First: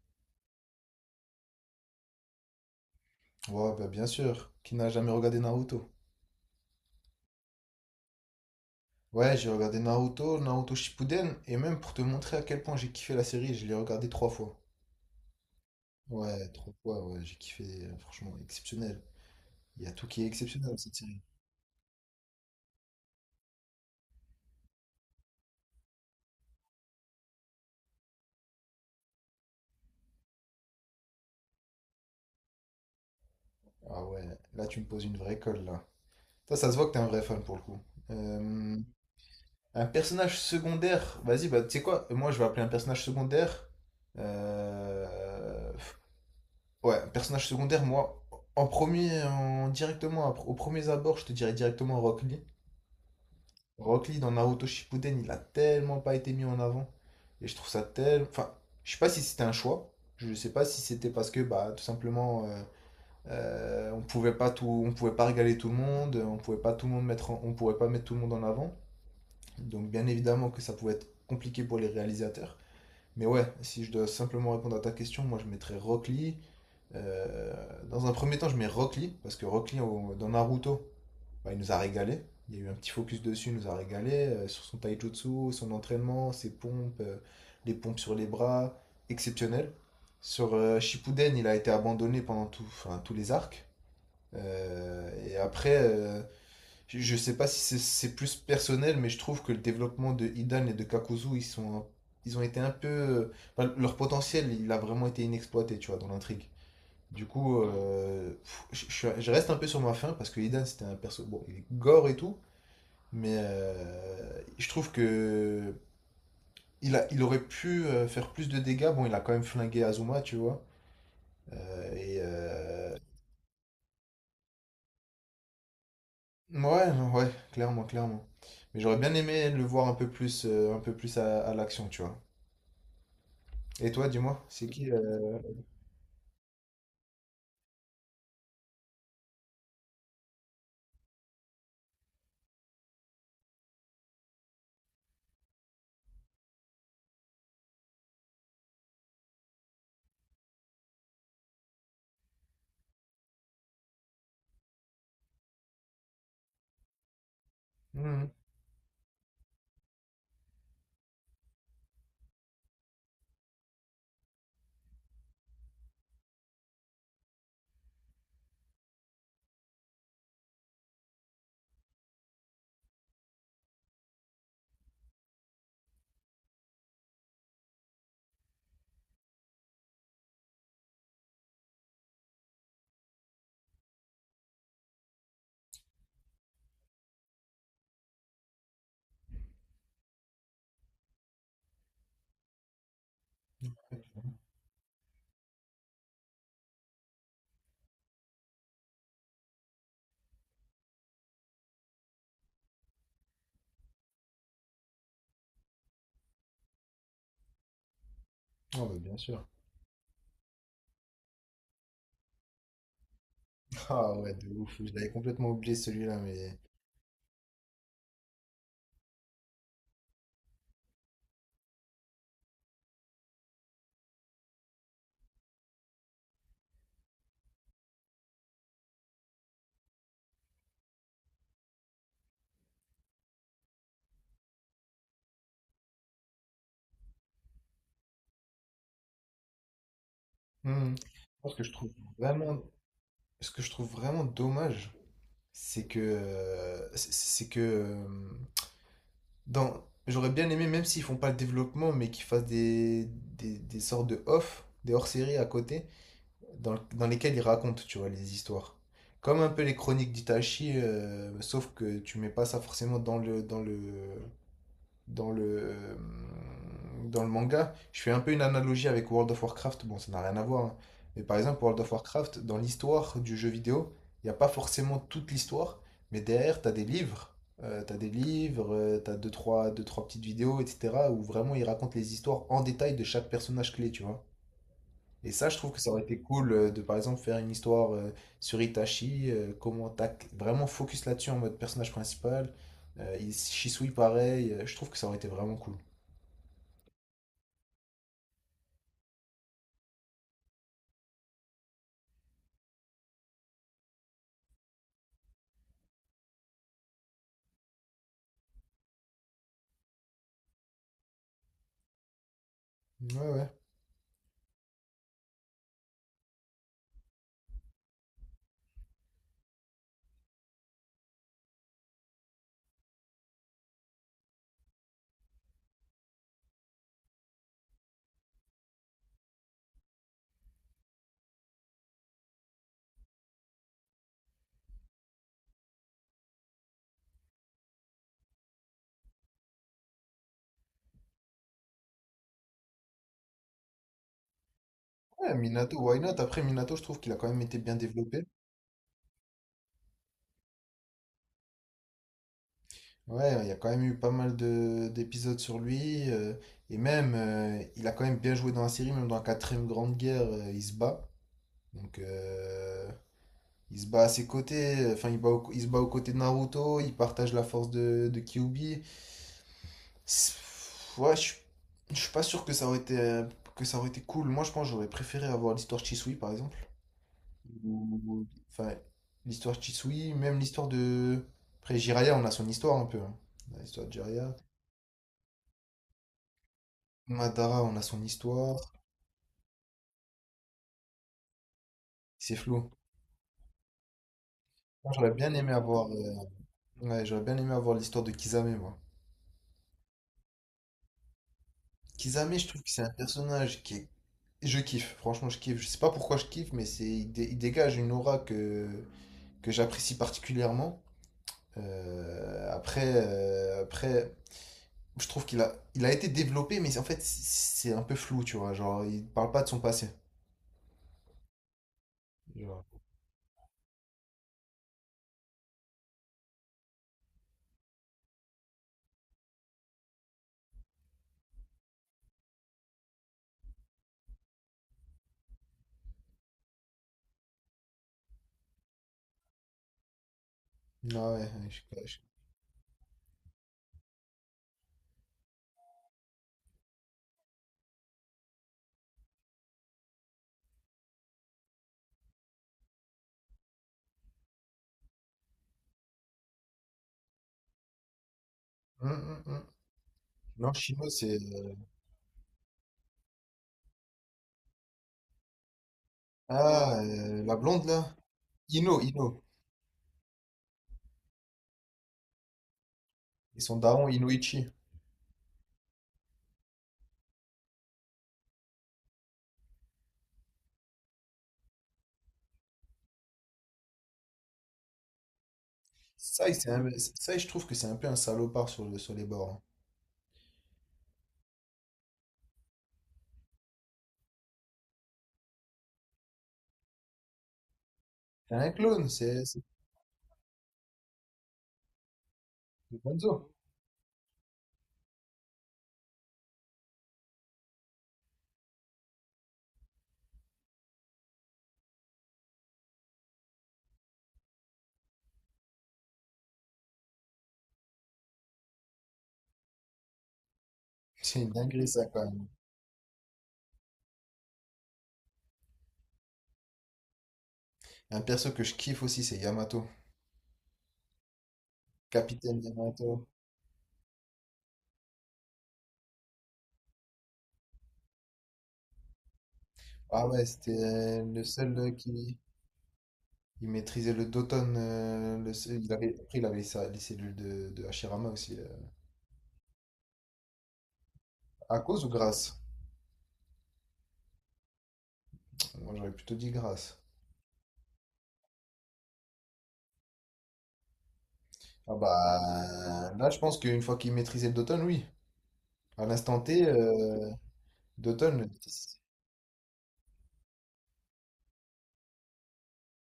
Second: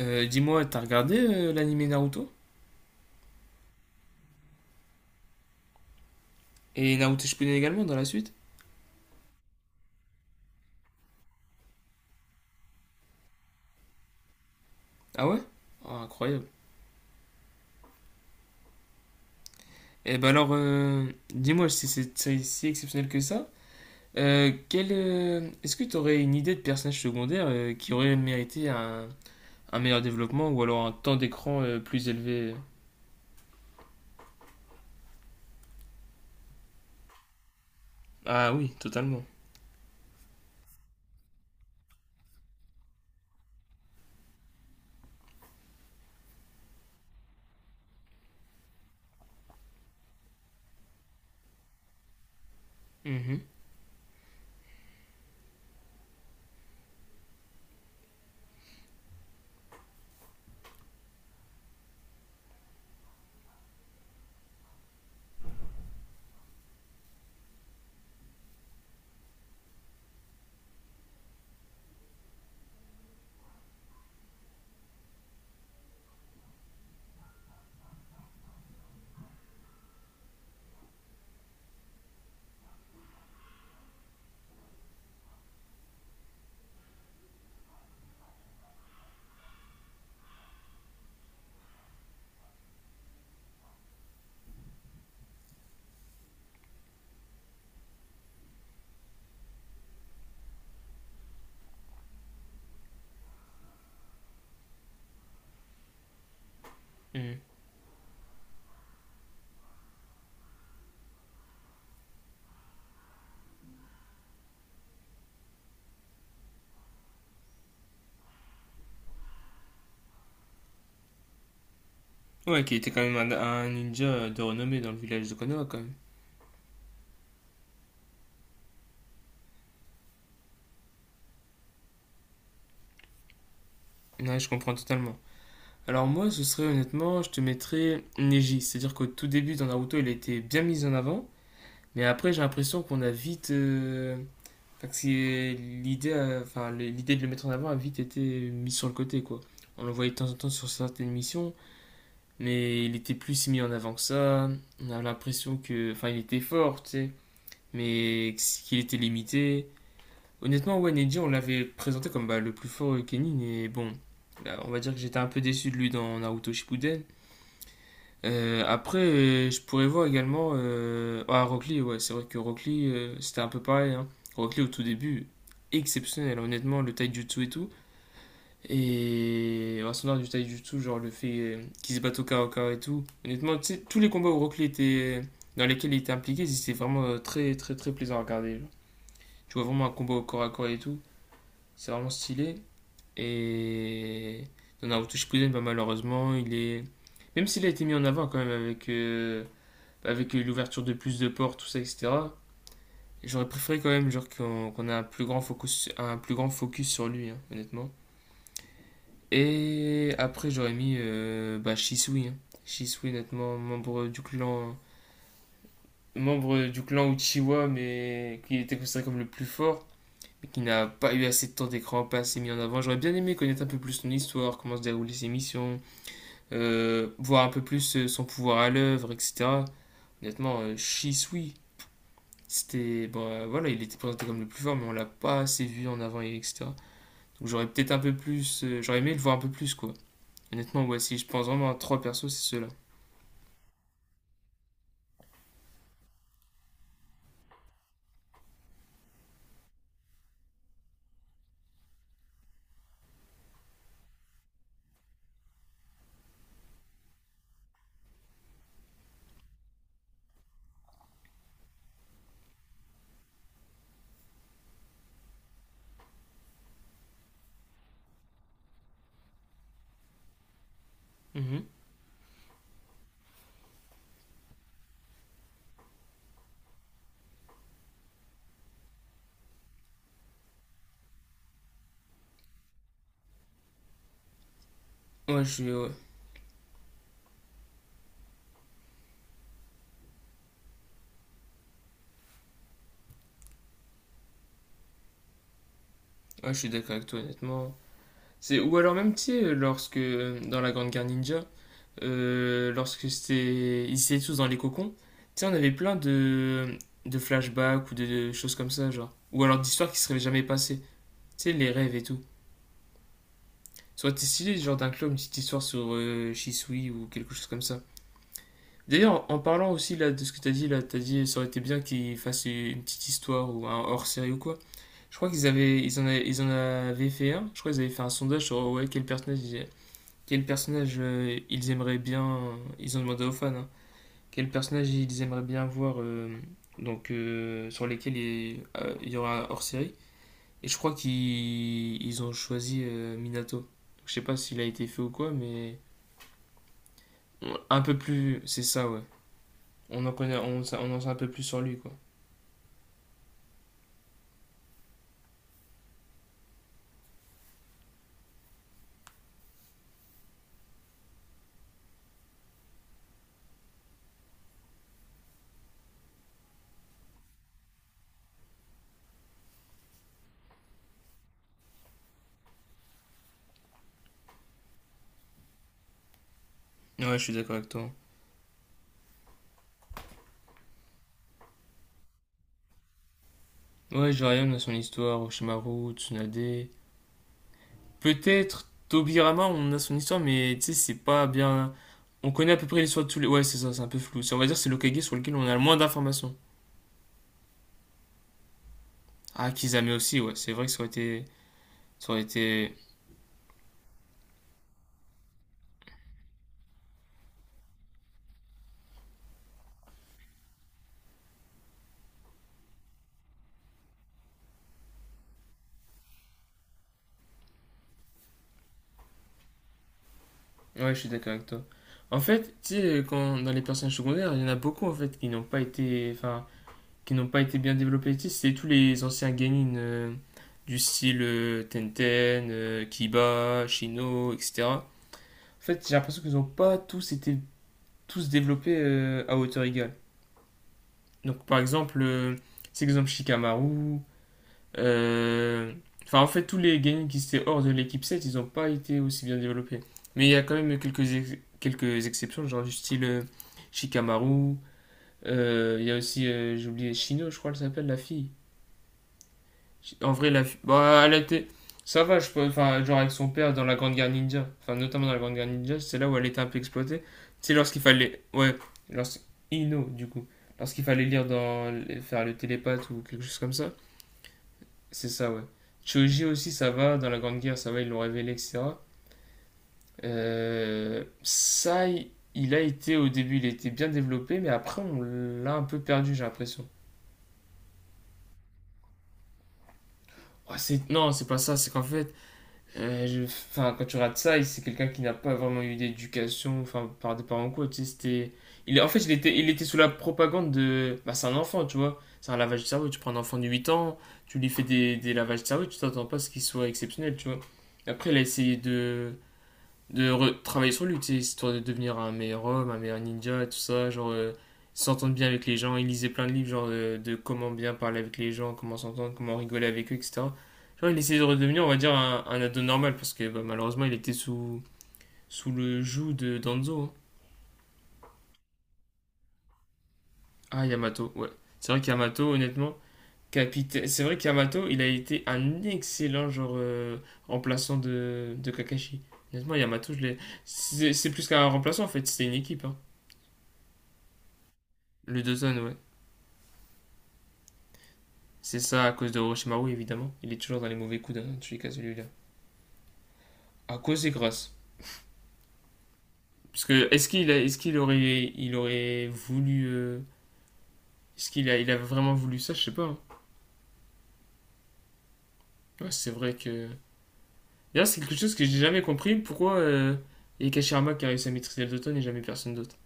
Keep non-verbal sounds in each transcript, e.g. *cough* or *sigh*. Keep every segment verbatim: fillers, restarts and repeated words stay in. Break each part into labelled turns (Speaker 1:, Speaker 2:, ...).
Speaker 1: Euh, dis-moi, t'as regardé euh, l'anime Naruto?
Speaker 2: Ouais, bah bien sûr, qui n'a jamais regardé Naruto.
Speaker 1: Et Naruto Shippuden également dans la suite?
Speaker 2: Ouais, j'ai regardé Naruto, Naruto Shippuden, et même pour te montrer à quel point j'ai kiffé la série, je l'ai regardé trois fois.
Speaker 1: Ah, ouais. Ah, incroyable.
Speaker 2: Ouais, trois fois, ouais, j'ai kiffé, euh, franchement, exceptionnel. Il y a tout
Speaker 1: Et
Speaker 2: qui est
Speaker 1: bah alors,
Speaker 2: exceptionnel dans cette
Speaker 1: euh,
Speaker 2: série.
Speaker 1: dis-moi si c'est si- si exceptionnel que ça. Euh, quel, euh, est-ce que t'aurais une idée de personnage secondaire euh, qui aurait mérité un, un meilleur développement ou alors un temps d'écran euh, plus élevé?
Speaker 2: Ah ouais, là tu me poses une vraie colle, là. Ça, ça se voit que t'es un vrai fan pour le coup.
Speaker 1: Ah, oui,
Speaker 2: Euh,
Speaker 1: totalement.
Speaker 2: un personnage secondaire, vas-y, bah tu sais quoi, moi je vais appeler un personnage secondaire. euh, Ouais, personnage secondaire, moi, en premier, en- directement, après- au premier abord, je te dirais directement Rock Lee.
Speaker 1: Mhm,
Speaker 2: Rock Lee dans Naruto Shippuden, il a tellement pas été mis en avant. Et je trouve ça tellement. Enfin, je sais pas si c'était un choix. Je sais pas si c'était parce que, bah, tout simplement, euh, euh, on pouvait pas tout, on pouvait pas régaler tout le monde, on pouvait pas tout le monde mettre, en- on pouvait pas mettre tout le monde en avant. Donc, bien évidemment que ça pouvait être compliqué pour les réalisateurs. Mais ouais, si je dois simplement répondre à ta question, moi je mettrais Rock Lee. Euh, Dans un premier temps, je mets Rock Lee, parce que Rock Lee, au- dans Naruto, bah, il nous a régalé. Il y a eu un petit focus dessus, il nous a régalé euh, sur son taijutsu, son entraînement, ses pompes, euh, les pompes sur les bras, exceptionnel. Sur euh, Shippuden, il a été abandonné pendant tout, enfin, tous les arcs. Euh, et après, euh, je, je sais pas si c'est c'est plus personnel, mais je trouve que le développement de Hidan et de Kakuzu, ils sont, un- ils ont été un peu, euh, enfin, leur potentiel, il a vraiment été inexploité, tu vois, dans l'intrigue. Du
Speaker 1: mhm.
Speaker 2: coup, euh, pff, je, je- je reste un peu sur ma faim parce que Idan, c'était un perso. Bon, il est gore et tout, mais euh, je trouve que il a, il aurait pu euh, faire plus de dégâts. Bon, il a quand même flingué Azuma, tu vois. Euh, et
Speaker 1: Ouais, qui était
Speaker 2: euh,
Speaker 1: quand même un, un ninja de renommée dans le village de Konoha quand même.
Speaker 2: ouais, non, ouais, clairement, clairement. Mais j'aurais bien aimé le voir un peu plus, euh, un peu plus à, à l'action, tu vois. Et toi,
Speaker 1: Ouais,
Speaker 2: dis-moi,
Speaker 1: je
Speaker 2: c'est
Speaker 1: comprends
Speaker 2: qui
Speaker 1: totalement.
Speaker 2: euh,
Speaker 1: Alors moi, ce serait honnêtement, je te mettrais Neji. C'est-à-dire qu'au tout début dans Naruto, il a été bien mis en avant, mais après j'ai l'impression qu'on a vite... euh, Enfin, que c'est- l'idée, a- enfin, l'idée de le mettre en avant a vite été mise sur le côté, quoi. On le voyait de temps en temps sur certaines missions, mais il était plus si mis en avant que ça. On a l'impression que... Enfin, il était fort, tu sais,
Speaker 2: mhm.
Speaker 1: mais qu'il était limité. Honnêtement, ouais, Neji, on l'avait présenté comme bah, le plus fort Kenin, et bon... là, On va dire que j'étais un peu déçu de lui dans Naruto Shippuden. Euh, après, euh, je pourrais voir également. Euh... Ah, Rock Lee, ouais, c'est vrai que Rock Lee, euh, c'était un peu pareil, hein. Rock Lee, au tout début, exceptionnel, hein, honnêtement, le taijutsu et tout. Et en son art du taijutsu, genre le fait euh, qu'il se batte au corps à corps et tout. Honnêtement, tu sais, tous les combats où Rock Lee était, euh, dans lesquels il était impliqué, c'était vraiment euh, très, très, très plaisant à regarder, genre. Tu vois vraiment un combat au corps à corps et tout. C'est vraiment stylé. Et. Dans Naruto Shippuden, bah, malheureusement, il est. Même s'il a été mis en avant quand même avec, euh, avec l'ouverture de plus de portes, tout ça, et cetera. J'aurais préféré quand même genre qu'on qu'on ait un plus grand focus, un plus grand focus sur lui, hein, honnêtement.
Speaker 2: Oh, bah, bien sûr.
Speaker 1: Et après j'aurais mis euh, bah, Shisui, hein. Shisui, honnêtement,
Speaker 2: *laughs*
Speaker 1: membre
Speaker 2: Ah
Speaker 1: du
Speaker 2: ouais, de ouf.
Speaker 1: clan,
Speaker 2: Je l'avais complètement oublié celui-là, mais.
Speaker 1: membre du clan Uchiwa, mais qui était considéré comme le plus fort, mais qui n'a pas eu assez de temps d'écran, pas assez mis en avant. J'aurais bien aimé connaître un peu plus son histoire, comment se déroulent ses missions, euh, voir un peu plus euh, son pouvoir à l'œuvre, et cetera. Honnêtement, euh, Shisui, c'était. Bon, euh, voilà, il était présenté comme le plus fort, mais on l'a pas assez vu en avant, et etc. Donc j'aurais peut-être un peu plus, euh, j'aurais aimé le voir un peu plus, quoi. Honnêtement,
Speaker 2: Hmm.
Speaker 1: ouais, si
Speaker 2: Je
Speaker 1: je pense
Speaker 2: pense que
Speaker 1: vraiment
Speaker 2: je
Speaker 1: à
Speaker 2: trouve
Speaker 1: trois persos, c'est
Speaker 2: vraiment.
Speaker 1: ceux-là.
Speaker 2: Ce que je trouve vraiment dommage, c'est que, euh, c'est c'est que euh, dans, j'aurais bien aimé, même s'ils font pas le développement, mais qu'ils fassent des, des, des sortes de off, des hors-séries à côté, dans, le- dans lesquels ils racontent, tu vois, les histoires. Comme un peu les chroniques d'Itachi, euh, sauf que tu mets pas ça forcément dans le, dans le, dans le, dans le manga, je fais un peu une analogie avec World of Warcraft. Bon, ça n'a rien à voir, hein. Mais par exemple,
Speaker 1: Mhm.
Speaker 2: World of Warcraft, dans l'histoire du jeu vidéo, il n'y a pas forcément toute l'histoire. Mais derrière, tu as des livres. Euh, t'as des livres, euh, t'as deux trois, deux, trois petites vidéos, et cetera où vraiment ils racontent les histoires en détail de chaque personnage clé, tu vois. Et
Speaker 1: Ouais, je
Speaker 2: ça, je
Speaker 1: suis,
Speaker 2: trouve que
Speaker 1: ouais.
Speaker 2: ça aurait été cool euh, de, par exemple, faire une histoire euh, sur Itachi, euh, comment tac, vraiment focus là-dessus en mode personnage principal. Euh, il- Shisui, pareil. Euh, je trouve que ça aurait été vraiment cool.
Speaker 1: Ouais, je suis d'accord avec toi, honnêtement. C'est, ou alors même, tu sais, euh, lorsque, euh, dans la Grande Guerre Ninja, euh, lorsque c'était. Ils étaient tous dans les cocons, tu sais, on avait plein de. de flashbacks ou de, de choses comme ça, genre. Ou alors d'histoires qui seraient jamais passées. Tu sais, les rêves et tout.
Speaker 2: Ouais, ouais.
Speaker 1: Soit stylé, genre d'inclure une petite histoire sur euh, Shisui ou quelque chose comme ça. D'ailleurs, en parlant aussi là de ce que t'as dit là, t'as dit ça aurait été bien qu'ils fassent une petite histoire ou un hors-série ou quoi. Je crois qu'ils avaient, ils en avaient, ils en avaient fait un. Je crois qu'ils avaient fait un sondage sur, ouais, quel personnage, ils- quel personnage euh, ils aimeraient bien. Ils ont demandé aux fans, hein. Quel personnage ils aimeraient bien voir, euh, donc euh, sur lesquels il euh, il y aura un hors-série. Et je crois qu'ils ils ont choisi euh, Minato. Donc, je sais pas s'il a été fait ou quoi,
Speaker 2: Ouais,
Speaker 1: mais
Speaker 2: Minato, why not? Après, Minato, je trouve qu'il a quand même été bien
Speaker 1: un peu
Speaker 2: développé.
Speaker 1: plus. C'est ça, ouais. On en connaît, on, sa- On en sait un peu plus sur lui, quoi.
Speaker 2: Ouais, il y a quand même eu pas mal de d'épisodes sur lui. Euh, et même, euh, il a quand même bien joué dans la série, même dans la quatrième grande guerre, euh, il se bat. Donc, euh, il se bat à ses côtés. euh, Enfin, il bat au- il se bat aux côtés de Naruto. Il partage la force de, de Kyuubi. C'est- Ouais, je je suis pas sûr que ça aurait été, euh, que ça aurait été cool. Moi, je pense que j'aurais préféré avoir l'histoire de Chisui, par exemple.
Speaker 1: Ouais, je suis d'accord avec toi.
Speaker 2: Ou- Enfin, l'histoire de Chisui, même l'histoire de... Après, Jiraiya, on a son histoire un peu, hein. On a l'histoire de
Speaker 1: Ouais,
Speaker 2: Jiraiya.
Speaker 1: Jiraiya, on a son histoire, Oshimaru, Tsunade.
Speaker 2: Madara, on a son histoire.
Speaker 1: Peut-être Tobirama, on a son histoire, mais tu sais, c'est pas bien. On
Speaker 2: C'est
Speaker 1: connaît à peu
Speaker 2: flou.
Speaker 1: près l'histoire de tous les. Ouais, c'est ça, c'est un peu flou. C'est- On va dire que c'est
Speaker 2: Moi,
Speaker 1: l'Okage
Speaker 2: j'aurais
Speaker 1: sur lequel
Speaker 2: bien
Speaker 1: on
Speaker 2: aimé
Speaker 1: a le moins
Speaker 2: avoir... euh,
Speaker 1: d'informations.
Speaker 2: ouais, j'aurais bien aimé avoir l'histoire de Kisame, moi.
Speaker 1: Ah, Kizame aussi, ouais, c'est vrai que ça aurait été. Ça aurait
Speaker 2: Kisame, je trouve que
Speaker 1: été.
Speaker 2: c'est un personnage qui est... Je kiffe, franchement, je kiffe. Je sais pas pourquoi je kiffe, mais c'est... il dé- il dégage une aura que, que j'apprécie particulièrement. Euh, après, euh, après, je trouve qu'il a, il a été développé, mais en fait, c'est un peu flou, tu vois. Genre, il parle pas de son passé.
Speaker 1: Ouais, je suis d'accord avec toi. En fait,
Speaker 2: Tu
Speaker 1: tu sais, quand dans les personnages secondaires, il y en a beaucoup en fait qui n'ont pas été. Enfin, qui n'ont pas été bien développés ici, c'est tous les anciens genin, euh, du style euh, Tenten, euh, Kiba, Shino, et cetera. En fait, j'ai l'impression qu'ils n'ont pas tous été tous développés euh, à hauteur égale.
Speaker 2: Ah ouais,
Speaker 1: Donc, par
Speaker 2: je- je-
Speaker 1: exemple, euh, c'est exemple Shikamaru. euh, Enfin, en fait, tous les genin qui étaient hors de l'équipe sept, ils n'ont pas été aussi bien développés. Mais il y a quand même quelques, ex- quelques exceptions, genre du style euh, Shikamaru. Euh, il euh, Y a aussi, euh, j'ai oublié, Shino, je crois, elle s'appelle la fille.
Speaker 2: hum, hum, hum.
Speaker 1: En vrai, la,
Speaker 2: Non,
Speaker 1: fi-
Speaker 2: Shino,
Speaker 1: bah, elle
Speaker 2: c'est.
Speaker 1: était, ça va, je peux, enfin, genre avec son père dans la Grande Guerre Ninja, enfin, notamment dans la Grande Guerre Ninja, c'est là où elle était un peu
Speaker 2: Ah,
Speaker 1: exploitée. Tu
Speaker 2: euh, la
Speaker 1: sais,
Speaker 2: blonde
Speaker 1: lorsqu'il
Speaker 2: là.
Speaker 1: fallait, ouais,
Speaker 2: Ino, Ino.
Speaker 1: lorsqu'il Ino, du coup, lorsqu'il fallait lire dans, faire le télépathe ou quelque chose
Speaker 2: Et
Speaker 1: comme
Speaker 2: son
Speaker 1: ça,
Speaker 2: daron, Inoichi.
Speaker 1: c'est ça, ouais. Choji aussi, ça va, dans la Grande Guerre, ça va, ils l'ont révélé, et cetera. Euh, ça, il il a été, au début, il était bien développé, mais après, on l'a un peu perdu, j'ai
Speaker 2: Ça, il- c'est
Speaker 1: l'impression.
Speaker 2: un- ça, je trouve que c'est un peu un salopard sur, le- sur les bords, hein.
Speaker 1: Oh, c'est- non, c'est pas ça, c'est qu'en fait. Euh, je- Enfin, quand tu regardes ça, c'est quelqu'un qui n'a pas vraiment eu d'éducation, enfin, par des parents quoi, tu sais, c'était...
Speaker 2: C'est un
Speaker 1: Il, en
Speaker 2: clone,
Speaker 1: fait, il
Speaker 2: c'est
Speaker 1: était,
Speaker 2: c'est
Speaker 1: il était sous la propagande de... Bah, c'est un enfant, tu vois. C'est un lavage de
Speaker 2: c'est
Speaker 1: cerveau. Tu prends un
Speaker 2: Gonzo.
Speaker 1: enfant de huit ans, tu lui fais des, des lavages de cerveau, tu t'attends pas à ce qu'il soit exceptionnel, tu vois. Après, il a essayé de de re- travailler sur lui, histoire de devenir un meilleur homme, un meilleur ninja, et tout ça, genre, euh, s'entendre bien avec les gens, il lisait plein de livres genre, euh, de comment bien parler avec les gens, comment s'entendre, comment rigoler avec eux, et cetera. Genre il
Speaker 2: *laughs*
Speaker 1: essayait
Speaker 2: C'est
Speaker 1: de
Speaker 2: une
Speaker 1: redevenir, on
Speaker 2: dinguerie,
Speaker 1: va
Speaker 2: ça,
Speaker 1: dire,
Speaker 2: quand
Speaker 1: un,
Speaker 2: même.
Speaker 1: un ado normal, parce que bah, malheureusement il était sous, sous, le joug de Danzo, hein.
Speaker 2: Un perso que je kiffe aussi, c'est Yamato.
Speaker 1: Ah, Yamato, ouais. C'est vrai qu'Yamato,
Speaker 2: Capitaine
Speaker 1: honnêtement,
Speaker 2: Yamato.
Speaker 1: capitaine... c'est vrai qu'Yamato, il a été un excellent genre, euh, remplaçant de, de Kakashi. Honnêtement, Yamato, je
Speaker 2: Ah
Speaker 1: l'ai...
Speaker 2: ouais, c'était
Speaker 1: C'est
Speaker 2: euh,
Speaker 1: c'est
Speaker 2: le
Speaker 1: plus qu'un
Speaker 2: seul euh,
Speaker 1: remplaçant en fait,
Speaker 2: qui.
Speaker 1: c'était une équipe, hein.
Speaker 2: Il maîtrisait le Doton. Euh,
Speaker 1: Le
Speaker 2: le-
Speaker 1: Dozon,
Speaker 2: il
Speaker 1: ouais.
Speaker 2: avait, après, il avait sa- les cellules de, de Hashirama aussi. euh.
Speaker 1: C'est ça à cause de Orochimaru, évidemment. Il est toujours dans les mauvais coups d'un tous les
Speaker 2: À
Speaker 1: cas,
Speaker 2: cause ou
Speaker 1: celui-là.
Speaker 2: grâce?
Speaker 1: À cause des grâces.
Speaker 2: Moi, j'aurais plutôt dit
Speaker 1: Parce
Speaker 2: grâce.
Speaker 1: que est-ce qu'il a- est-ce qu'il aurait, il aurait voulu. Euh, est-ce qu'il a, il
Speaker 2: Ah
Speaker 1: a vraiment voulu ça? Je sais pas,
Speaker 2: bah
Speaker 1: hein.
Speaker 2: là, je pense qu'une fois qu'il maîtrisait le Doton, oui. À
Speaker 1: Ouais, c'est
Speaker 2: l'instant
Speaker 1: vrai
Speaker 2: T,
Speaker 1: que.
Speaker 2: euh,
Speaker 1: D'ailleurs, c'est quelque
Speaker 2: Doton.
Speaker 1: chose que j'ai jamais compris. Pourquoi euh, il y a Kashirama qui a réussi à maîtriser le Doton et jamais personne d'autre?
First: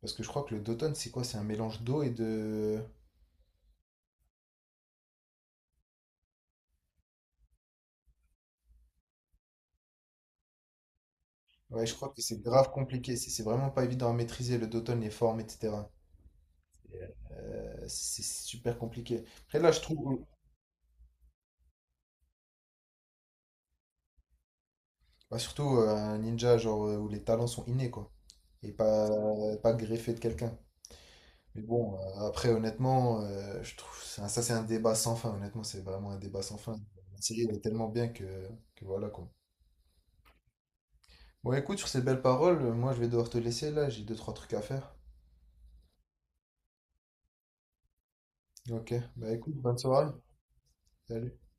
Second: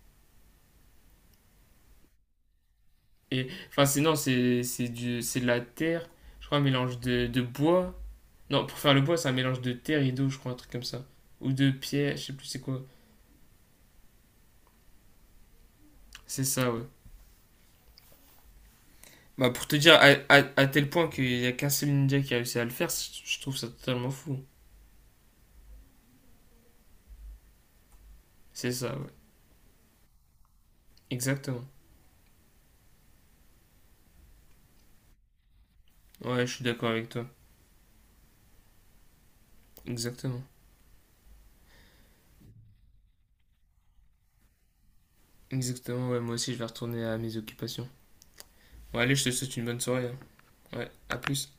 Speaker 2: Parce que je crois que le Doton, c'est quoi? C'est un mélange d'eau et de.
Speaker 1: Et. Enfin, c'est non, c'est c'est du- c'est de la terre. Je crois un mélange de, de bois. Non, pour faire le bois, c'est un mélange de terre et d'eau, je crois, un truc comme ça. Ou de
Speaker 2: Ouais, je crois
Speaker 1: pierre,
Speaker 2: que
Speaker 1: je sais
Speaker 2: c'est
Speaker 1: plus c'est
Speaker 2: grave
Speaker 1: quoi.
Speaker 2: compliqué. C'est c'est vraiment pas évident à maîtriser le Doton, les formes, et cetera.
Speaker 1: C'est ça, ouais.
Speaker 2: Euh, c'est c'est super compliqué.
Speaker 1: Bah,
Speaker 2: Après,
Speaker 1: pour
Speaker 2: là,
Speaker 1: te
Speaker 2: je
Speaker 1: dire, à,
Speaker 2: trouve.
Speaker 1: à- à tel point qu'il n'y a qu'un seul ninja qui a réussi à le faire, c- je trouve ça totalement fou.
Speaker 2: Bah, surtout euh, un ninja, genre, euh, où les talents sont innés, quoi.
Speaker 1: C'est
Speaker 2: Et
Speaker 1: ça, ouais.
Speaker 2: pas, pas greffé de quelqu'un. Mais
Speaker 1: Exactement.
Speaker 2: bon, euh, après, honnêtement, euh, je trouve ça, ça, c'est un débat sans fin. Honnêtement, c'est vraiment un débat
Speaker 1: Ouais, je
Speaker 2: sans
Speaker 1: suis
Speaker 2: fin.
Speaker 1: d'accord avec
Speaker 2: La
Speaker 1: toi.
Speaker 2: série, elle est tellement bien que, que voilà quoi.
Speaker 1: Exactement.
Speaker 2: Bon, écoute, sur ces belles paroles, euh, moi je vais devoir te laisser là, j'ai deux, trois trucs à faire.
Speaker 1: Exactement, ouais, moi aussi je vais retourner à mes occupations.
Speaker 2: Ok,
Speaker 1: Bon, allez, je te
Speaker 2: bah
Speaker 1: souhaite
Speaker 2: écoute,
Speaker 1: une
Speaker 2: bonne
Speaker 1: bonne soirée,
Speaker 2: soirée.
Speaker 1: hein. Ouais, à
Speaker 2: Salut.
Speaker 1: plus.